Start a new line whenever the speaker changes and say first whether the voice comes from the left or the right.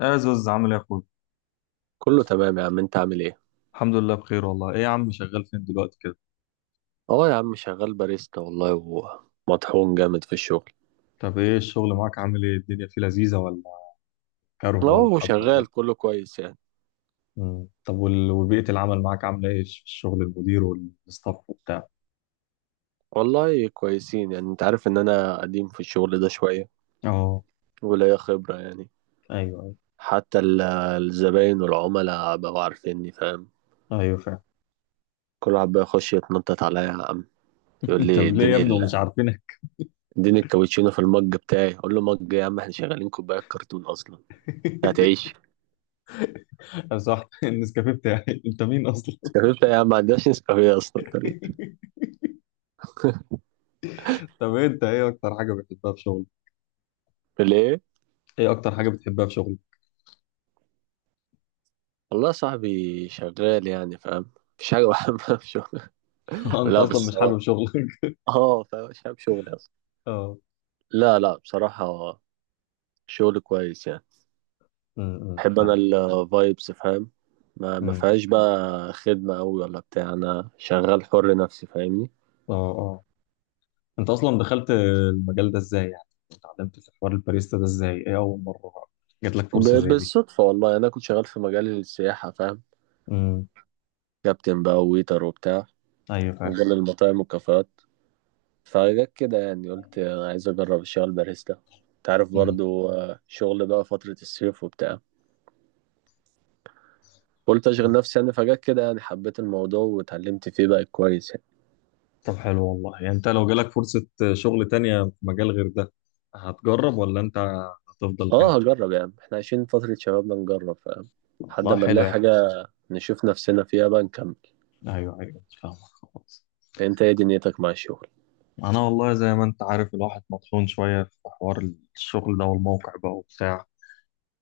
left: يا زوز عامل ايه يا اخويا؟
right: كله تمام يا عم، انت عامل ايه؟
left: الحمد لله بخير والله. ايه يا عم شغال فين دلوقتي كده؟
right: اه يا عم شغال باريستا والله، ومطحون جامد في الشغل.
left: طب ايه الشغل معاك، عامل ايه الدنيا فيه لذيذة ولا كره ولا
right: اه
left: حب ولا
right: شغال
left: ايه؟
right: كله كويس يعني.
left: مم. طب وبيئة العمل معاك عاملة ايه في الشغل، المدير والستاف وبتاع؟
right: والله كويسين يعني، انت عارف ان انا قديم في الشغل ده شوية
left: اه.
right: وليا خبرة يعني.
left: ايوه ايوه.
right: حتى الزباين والعملاء بقوا عارفيني فاهم.
left: ايوه فعلا.
right: كل واحد بقى يخش يتنطط عليا يا عم، يقول لي
left: طب ليه يا ابني ومش عارفينك؟
right: اديني الكابتشينو في المج بتاعي، اقول له مج يا عم، احنا شغالين كوبايات كرتون اصلا. هتعيش
left: صح النسكافيه بتاعي. انت مين اصلا؟
right: نسكافيه بتاعي يا عم، ما عندناش نسكافيه اصلا طريق.
left: طب ايه، انت ايه اكتر حاجة بتحبها في شغلك؟
right: ليه؟
left: ايه اكتر حاجة بتحبها في شغلك؟
right: والله صاحبي شغال يعني فاهم، مفيش حاجة بحبها في شغل.
left: انت
right: لا
left: اصلا
right: بس
left: مش
right: هو
left: حابب شغلك؟
right: اه فاهم، مش حابب شغلي أصلا.
left: اه.
right: لا لا بصراحة، شغل كويس يعني. بحب أنا
left: فاهم.
right: الفايبس فاهم. ما
left: امم.
right: فيهاش بقى خدمة أوي ولا بتاع، أنا شغال حر نفسي فاهمني.
left: اه. انت اصلا دخلت المجال ده ازاي يعني؟ اتعلمت في حوار الباريستا ده ازاي، ايه اول مره جات لك فرصه زي دي؟
right: بالصدفة والله، أنا كنت شغال في مجال السياحة فاهم.
left: امم.
right: كابتن بقى وويتر وبتاع،
left: ايوه فعلا.
right: مجال المطاعم والكافيهات. فجت كده يعني، قلت عايز أجرب الشغل باريستا، تعرف
left: مم.
right: برضو شغل بقى فترة الصيف وبتاع. قلت اشغل
left: مم.
right: نفسي يعني، فجأة كده يعني حبيت الموضوع واتعلمت فيه بقى كويس يعني.
left: طب حلو والله. يعني انت لو جالك فرصه شغل تانية في مجال غير ده، هتجرب ولا انت هتفضل هنا؟
right: اه هجرب يعني، احنا عايشين فترة شبابنا نجرب فاهم، لحد
left: والله
right: ما
left: حلو
right: نلاقي
left: يعني.
right: حاجة نشوف نفسنا فيها بقى نكمل.
left: ايوه ايوه فاهمك. خلاص.
right: انت ايه دنيتك مع الشغل؟
left: انا والله زي ما انت عارف الواحد مطحون شويه في حوار الشغل ده والموقع بقى وبتاع.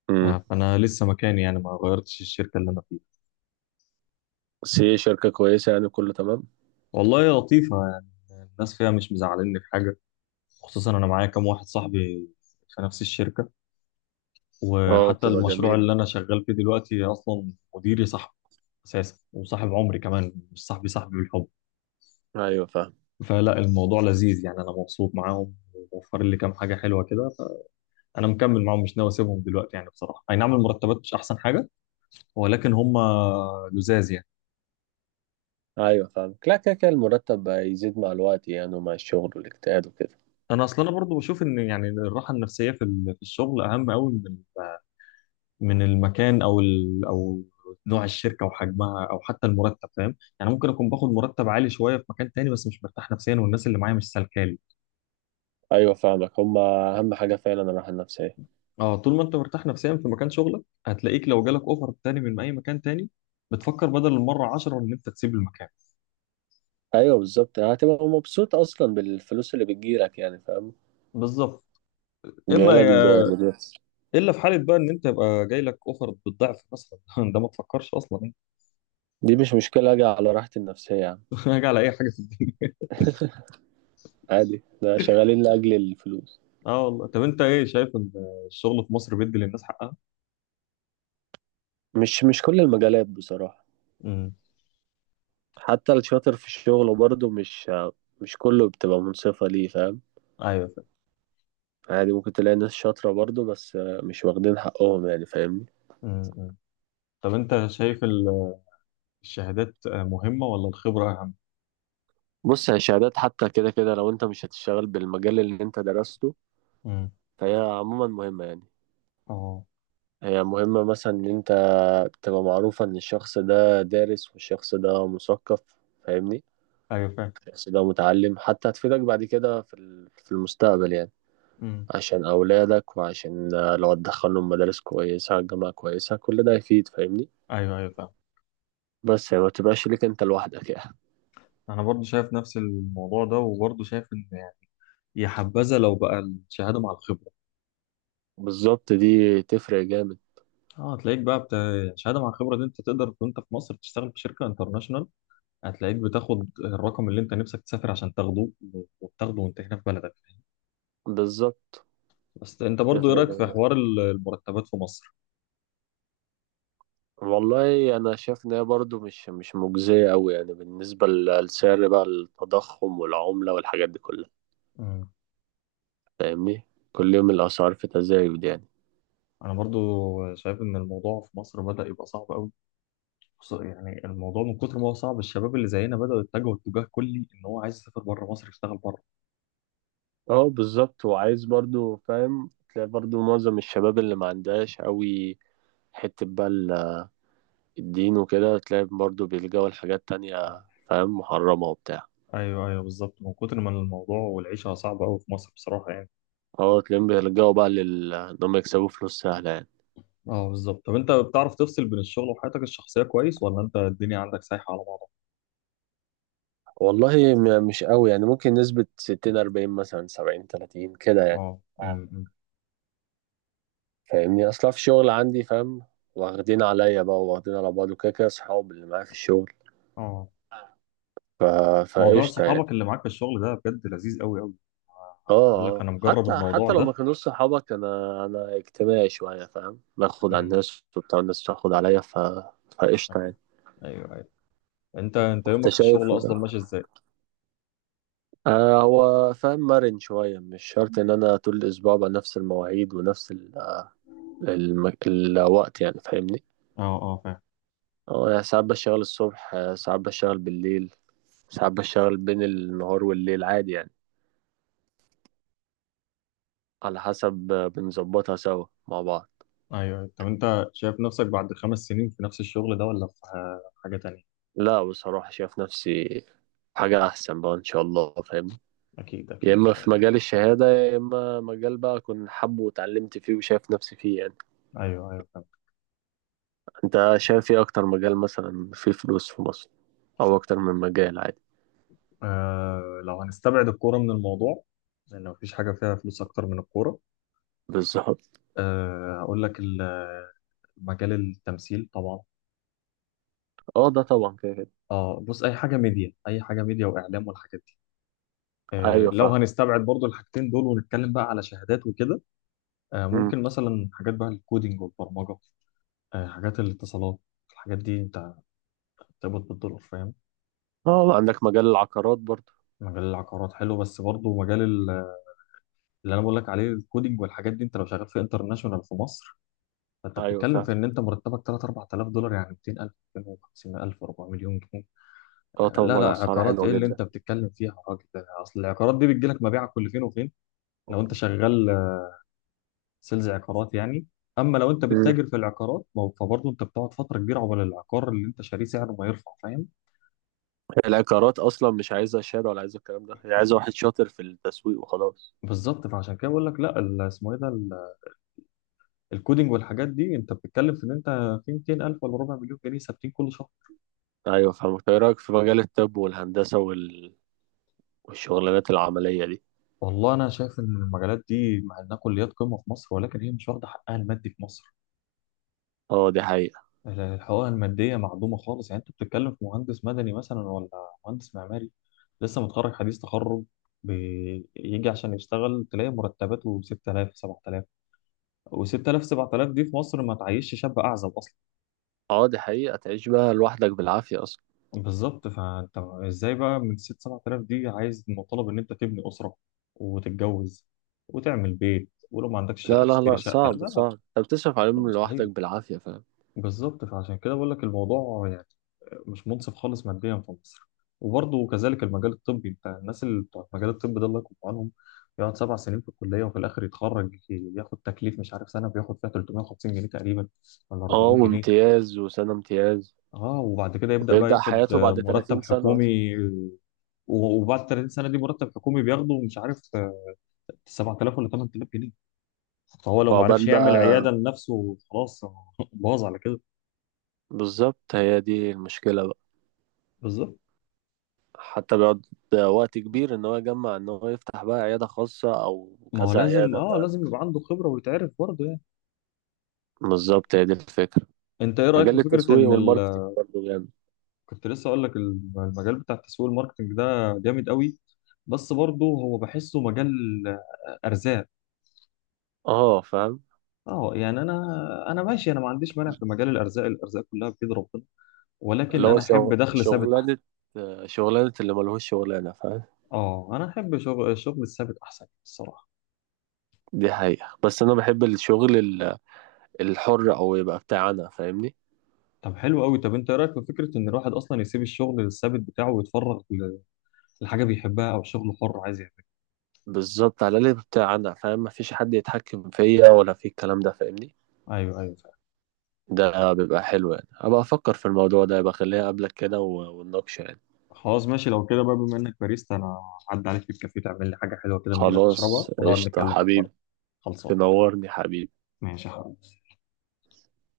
right: امم
left: فانا لسه مكاني، يعني ما غيرتش الشركه اللي انا فيها.
right: بس هي شركة كويسة يعني، كله تمام.
left: والله لطيفه يعني، الناس فيها مش مزعلني في حاجه، خصوصا انا معايا كام واحد صاحبي في نفس الشركه.
right: اه
left: وحتى
right: بتبقى
left: المشروع
right: جميلة.
left: اللي انا شغال فيه دلوقتي اصلا مديري صاحبي اساسا، وصاحب عمري كمان، مش صاحبي صاحبي بالحب.
right: ايوه فاهم.
left: فلا الموضوع لذيذ يعني، انا مبسوط معاهم وموفر لي كام حاجه حلوه كده. فانا مكمل معاهم، مش ناوي اسيبهم دلوقتي يعني. بصراحه اي نعم المرتبات مش احسن حاجه، ولكن هم لزاز يعني.
right: ايوه فاهم، لا، كده كده المرتب بقى يزيد مع الوقت يعني، ومع الشغل والاجتهاد وكده.
left: انا اصلا انا برضو بشوف ان يعني الراحه النفسيه في في الشغل اهم قوي من المكان، او نوع الشركه وحجمها او حتى المرتب، فاهم؟ يعني ممكن اكون باخد مرتب عالي شويه في مكان تاني بس مش مرتاح نفسيا والناس اللي معايا مش سالكالي.
right: ايوه فاهمك، هما اهم حاجة فعلا الراحة النفسية.
left: اه، طول ما انت مرتاح نفسيا في مكان شغلك، هتلاقيك لو جالك اوفر تاني من اي مكان تاني بتفكر بدل المره 10 ان انت تسيب المكان.
right: ايوه بالظبط، هتبقى مبسوط اصلا بالفلوس اللي بتجيلك يعني فاهم.
left: بالظبط. اما
right: جايلك ب...
left: يا... الا في حاله بقى ان انت يبقى جاي لك اوفر بالضعف مثلا، ده ما تفكرش اصلا يعني.
right: دي مش مشكلة، أجي على راحتي النفسية يا عم.
left: هاجي على اي حاجه في الدنيا.
right: عادي، ده شغالين لأجل الفلوس.
left: اه والله. طب انت، ايه شايف ان الشغل في مصر بيدي للناس حقها؟
right: مش كل المجالات بصراحة.
left: امم.
right: حتى الشاطر في الشغل برضه مش كله بتبقى منصفة ليه فاهم.
left: ايوه فاهم.
right: عادي ممكن تلاقي ناس شاطرة برضه، بس مش واخدين حقهم يعني فاهمني.
left: امم. طب انت شايف الشهادات مهمة ولا الخبرة أهم؟
right: بص يا شهادات، حتى كده كده لو انت مش هتشتغل بالمجال اللي انت درسته
left: امم.
right: فهي عموما مهمة يعني.
left: اه.
right: هي مهمة مثلا ان انت تبقى معروفة ان الشخص ده دارس والشخص ده مثقف فاهمني.
left: ايوه فاهم.
right: بس لو متعلم حتى هتفيدك بعد كده في في المستقبل يعني.
left: امم.
right: عشان أولادك، وعشان لو هتدخلهم مدارس كويسة جامعة كويسة، كل ده هيفيد فاهمني.
left: ايوه ايوه فاهم.
right: بس يعني ما تبقاش ليك أنت لوحدك يعني.
left: انا برضو شايف نفس الموضوع ده، وبرضو شايف ان يعني يا حبذا لو بقى الشهادة مع الخبرة.
right: بالظبط، دي تفرق جامد.
left: اه هتلاقيك بقى الشهادة مع الخبرة دي انت تقدر وانت في مصر تشتغل في شركة انترناشونال، هتلاقيك بتاخد الرقم اللي انت نفسك تسافر عشان تاخده، وبتاخده وانت هنا في بلدك.
right: بالظبط،
left: بس انت برضو ايه
right: تفرق
left: رأيك في
right: جامد.
left: حوار المرتبات في مصر؟
right: والله أنا شايف إن هي برضه مش مجزية أوي يعني، بالنسبة لسعر بقى التضخم والعملة والحاجات دي كلها
left: امم.
right: فاهمني. كل يوم الأسعار في تزايد يعني.
left: انا برضو شايف ان الموضوع في مصر بدأ يبقى صعب قوي. بص، يعني الموضوع من كتر ما هو صعب الشباب اللي زينا بدأوا يتجهوا اتجاه كلي ان هو عايز يسافر بره مصر يشتغل بره.
right: اه بالظبط، وعايز برضو فاهم تلاقي برضو معظم الشباب اللي ما عندهاش قوي حتة بقى الدين وكده، تلاقي برضو بيلجأوا لحاجات تانية فاهم، محرمة وبتاع.
left: ايوه ايوه بالظبط. من كتر ما الموضوع والعيشه صعبه قوي في مصر بصراحه يعني.
right: اه تلاقيهم بيلجأوا بقى لل إن هم يكسبوا فلوس سهلة يعني.
left: اه بالظبط. طب انت بتعرف تفصل بين الشغل وحياتك الشخصية كويس، ولا انت الدنيا عندك سايحة على بعضها؟
right: والله مش قوي يعني، ممكن نسبة ستين أربعين، مثلا سبعين تلاتين كده يعني
left: اه. امم.
right: فاهمني. أصلا في الشغل عندي فاهم، واخدين عليا بقى، واخدين على بعض، وكده كده أصحاب اللي معايا في الشغل.
left: اه.
right: ف...
left: موضوع
right: فقشطة يعني.
left: صحابك اللي معاك في الشغل ده بجد لذيذ قوي قوي.
right: اه
left: بقول لك
right: اه
left: انا مجرب
right: حتى
left: الموضوع
right: حتى لو ما
left: ده.
right: كانوش صحابك، انا اجتماعي شويه فاهم، باخد على
left: امم.
right: الناس وبتاع، الناس تاخد عليا فقشطه
left: ايوه
right: يعني.
left: ايوه ايوه. انت
right: انت
left: يومك في
right: شايف
left: الشغل
right: ده،
left: اصلا ماشي ازاي؟
right: آه هو فاهم مرن شويه، مش شرط ان انا طول الاسبوع بقى نفس المواعيد ونفس الوقت يعني فاهمني.
left: اه اه فاهم.
right: اه يعني ساعات بشتغل الصبح، ساعات بشتغل بالليل، ساعات بشتغل بين النهار والليل عادي يعني. على حسب، بنظبطها سوا مع بعض.
left: ايوه أيوه. طب انت شايف نفسك بعد 5 سنين في نفس الشغل ده، ولا في حاجة تانية؟
right: لا بصراحه شايف نفسي حاجه احسن بقى ان شاء الله فاهمني.
left: اكيد
right: يا
left: اكيد ان
right: اما
left: شاء
right: في
left: الله.
right: مجال الشهاده، يا اما مجال بقى اكون حابه واتعلمت فيه وشايف نفسي فيه يعني.
left: ايوه ايوه فهمت.
right: انت شايف ايه اكتر مجال مثلا فيه فلوس في مصر، او اكتر من مجال عادي؟
left: آه، لو هنستبعد الكورة من الموضوع، لان مفيش حاجة فيها فلوس اكتر من الكورة.
right: بالظبط.
left: آه هقول لك مجال التمثيل طبعا.
right: اه ده طبعا كده كده.
left: اه بص، اي حاجة ميديا، اي حاجة ميديا واعلام والحاجات دي. آه
right: ايوه
left: لو
right: فاهم.
left: هنستبعد برضو الحاجتين دول ونتكلم بقى على شهادات وكده، آه
right: مم.
left: ممكن مثلا حاجات بقى الكودينج والبرمجة، آه حاجات الاتصالات. الحاجات دي انت بتقبض بالدولار، فاهم.
right: اه عندك مجال العقارات برضه.
left: مجال العقارات حلو، بس برضه مجال اللي انا بقول لك عليه الكودينج والحاجات دي، انت لو شغال في انترناشونال في مصر فانت
right: ايوه
left: بتتكلم
right: فاهم.
left: في ان انت مرتبك 3 4000 دولار، يعني 200,000 250,000 4 مليون جنيه.
right: اه
left: آه، لا لا،
right: طبعا اسعارها
left: عقارات
right: حلوه
left: ايه اللي
right: جدا.
left: انت بتتكلم فيها يا راجل؟ ده اصل العقارات دي بتجي لك مبيعها كل فين وفين. لو انت شغال سيلز عقارات يعني. اما لو انت
right: مم.
left: بتتاجر في العقارات فبرضه انت بتقعد فتره كبيره عقبال العقار اللي انت شاريه سعره ما يرفع، فاهم.
right: العقارات اصلا مش عايزه شهاده ولا عايزه الكلام ده، هي عايزه واحد شاطر في التسويق وخلاص.
left: بالظبط. فعشان كده بقول لك، لا اسمه ايه ده، الكودينج والحاجات دي انت بتتكلم في ان انت في 200,000 ولا ربع مليون جنيه ثابتين كل شهر.
right: ايوه فاهم، ايه رايك في مجال الطب والهندسه والشغلانات العمليه دي؟
left: والله انا شايف ان المجالات دي مع انها كليات قمه في مصر، ولكن هي مش واخده حقها المادي في مصر.
right: اه دي حقيقة.
left: الحقوق الماديه معدومه خالص. يعني انت بتتكلم في مهندس مدني مثلا، ولا مهندس معماري لسه متخرج حديث تخرج، بيجي عشان يشتغل تلاقي مرتباته 6000 7000، و6000 7000 دي في مصر ما تعيشش شاب اعزب اصلا.
right: اه دي حقيقة، تعيش بقى لوحدك بالعافية أصلا.
left: بالظبط. فانت ازاي بقى من ست سبعة آلاف دي عايز مطالب ان انت تبني اسره وتتجوز وتعمل بيت، ولو ما عندكش شقه
right: لا، لا،
left: تشتري
right: لا،
left: شقه؟ لا
right: صعب،
left: لا،
right: صعب، أنت بتصرف
left: الموضوع
right: عليهم لوحدك
left: مستحيل.
right: بالعافية فاهم.
left: بالظبط. فعشان كده بقول لك الموضوع يعني مش منصف خالص ماديا في مصر. وبرضه كذلك المجال الطبي، انت الناس اللي بتوع المجال الطبي ده الله يكون في عونهم. يقعد 7 سنين في الكليه، وفي الاخر يتخرج ياخد تكليف مش عارف سنه بياخد فيها 350 جنيه تقريبا ولا
right: اه
left: 400 جنيه.
right: وامتياز، وسنة امتياز.
left: اه. وبعد كده يبدأ بقى
right: وبيبدأ
left: ياخد
right: حياته بعد 30
left: مرتب
right: سنة أصلا.
left: حكومي وبعد 30 سنة دي مرتب حكومي بياخده مش عارف 7000 ولا 8000 جنيه. فهو لو ما عرفش
right: وعقبال
left: يعمل
right: بقى،
left: عيادة لنفسه خلاص هو باظ على كده.
right: بالظبط هي دي المشكلة بقى.
left: بالظبط.
right: حتى بيقعد وقت كبير إن هو يجمع، إن هو يفتح بقى عيادة خاصة أو
left: ما هو
right: كذا
left: لازم،
right: عيادة فاهم.
left: لازم يبقى عنده خبرة ويتعرف برضه يعني.
right: بالظبط، هي دي الفكرة.
left: انت ايه رأيك في
right: مجال
left: فكرة
right: التسويق
left: ان
right: والماركتينج برضه جامد.
left: كنت لسه اقول لك المجال بتاع التسويق الماركتنج ده جامد قوي. بس برضه هو بحسه مجال آه، ارزاق.
right: اه فاهم.
left: اه يعني انا ماشي، انا ما عنديش مانع في مجال الارزاق، الارزاق كلها بيد ربنا،
right: اللي
left: ولكن
right: هو
left: انا احب دخل ثابت احسن.
right: شغلانة، شغلانة اللي ملهوش شغلانة فاهم.
left: اه انا احب الشغل الثابت احسن الصراحه.
right: دي حقيقة، بس أنا بحب الشغل الحر، أو يبقى بتاع أنا فاهمني.
left: طب حلو قوي. طب انت إيه رايك في فكره ان الواحد اصلا يسيب الشغل الثابت بتاعه ويتفرغ لحاجه بيحبها او شغل حر عايز يعمله؟
right: بالظبط، على الأقل يبقى بتاع أنا فاهم، مفيش حد يتحكم فيا ولا في الكلام ده فاهمني.
left: ايوه ايوه فعلا.
right: ده بيبقى حلو يعني، أبقى أفكر في الموضوع ده، يبقى خليها قبلك كده ونناقشه يعني.
left: خلاص ماشي لو كده بقى، بما انك باريستا انا هعدي عليك في الكافيه تعمل لي حاجه حلوه كده من ايدك اشربها،
right: خلاص
left: ونقعد
right: قشطة
left: نتكلم في الحوار.
right: حبيبي.
left: خلصان
right: تنورني حبيبي.
left: ماشي يا حبيبي.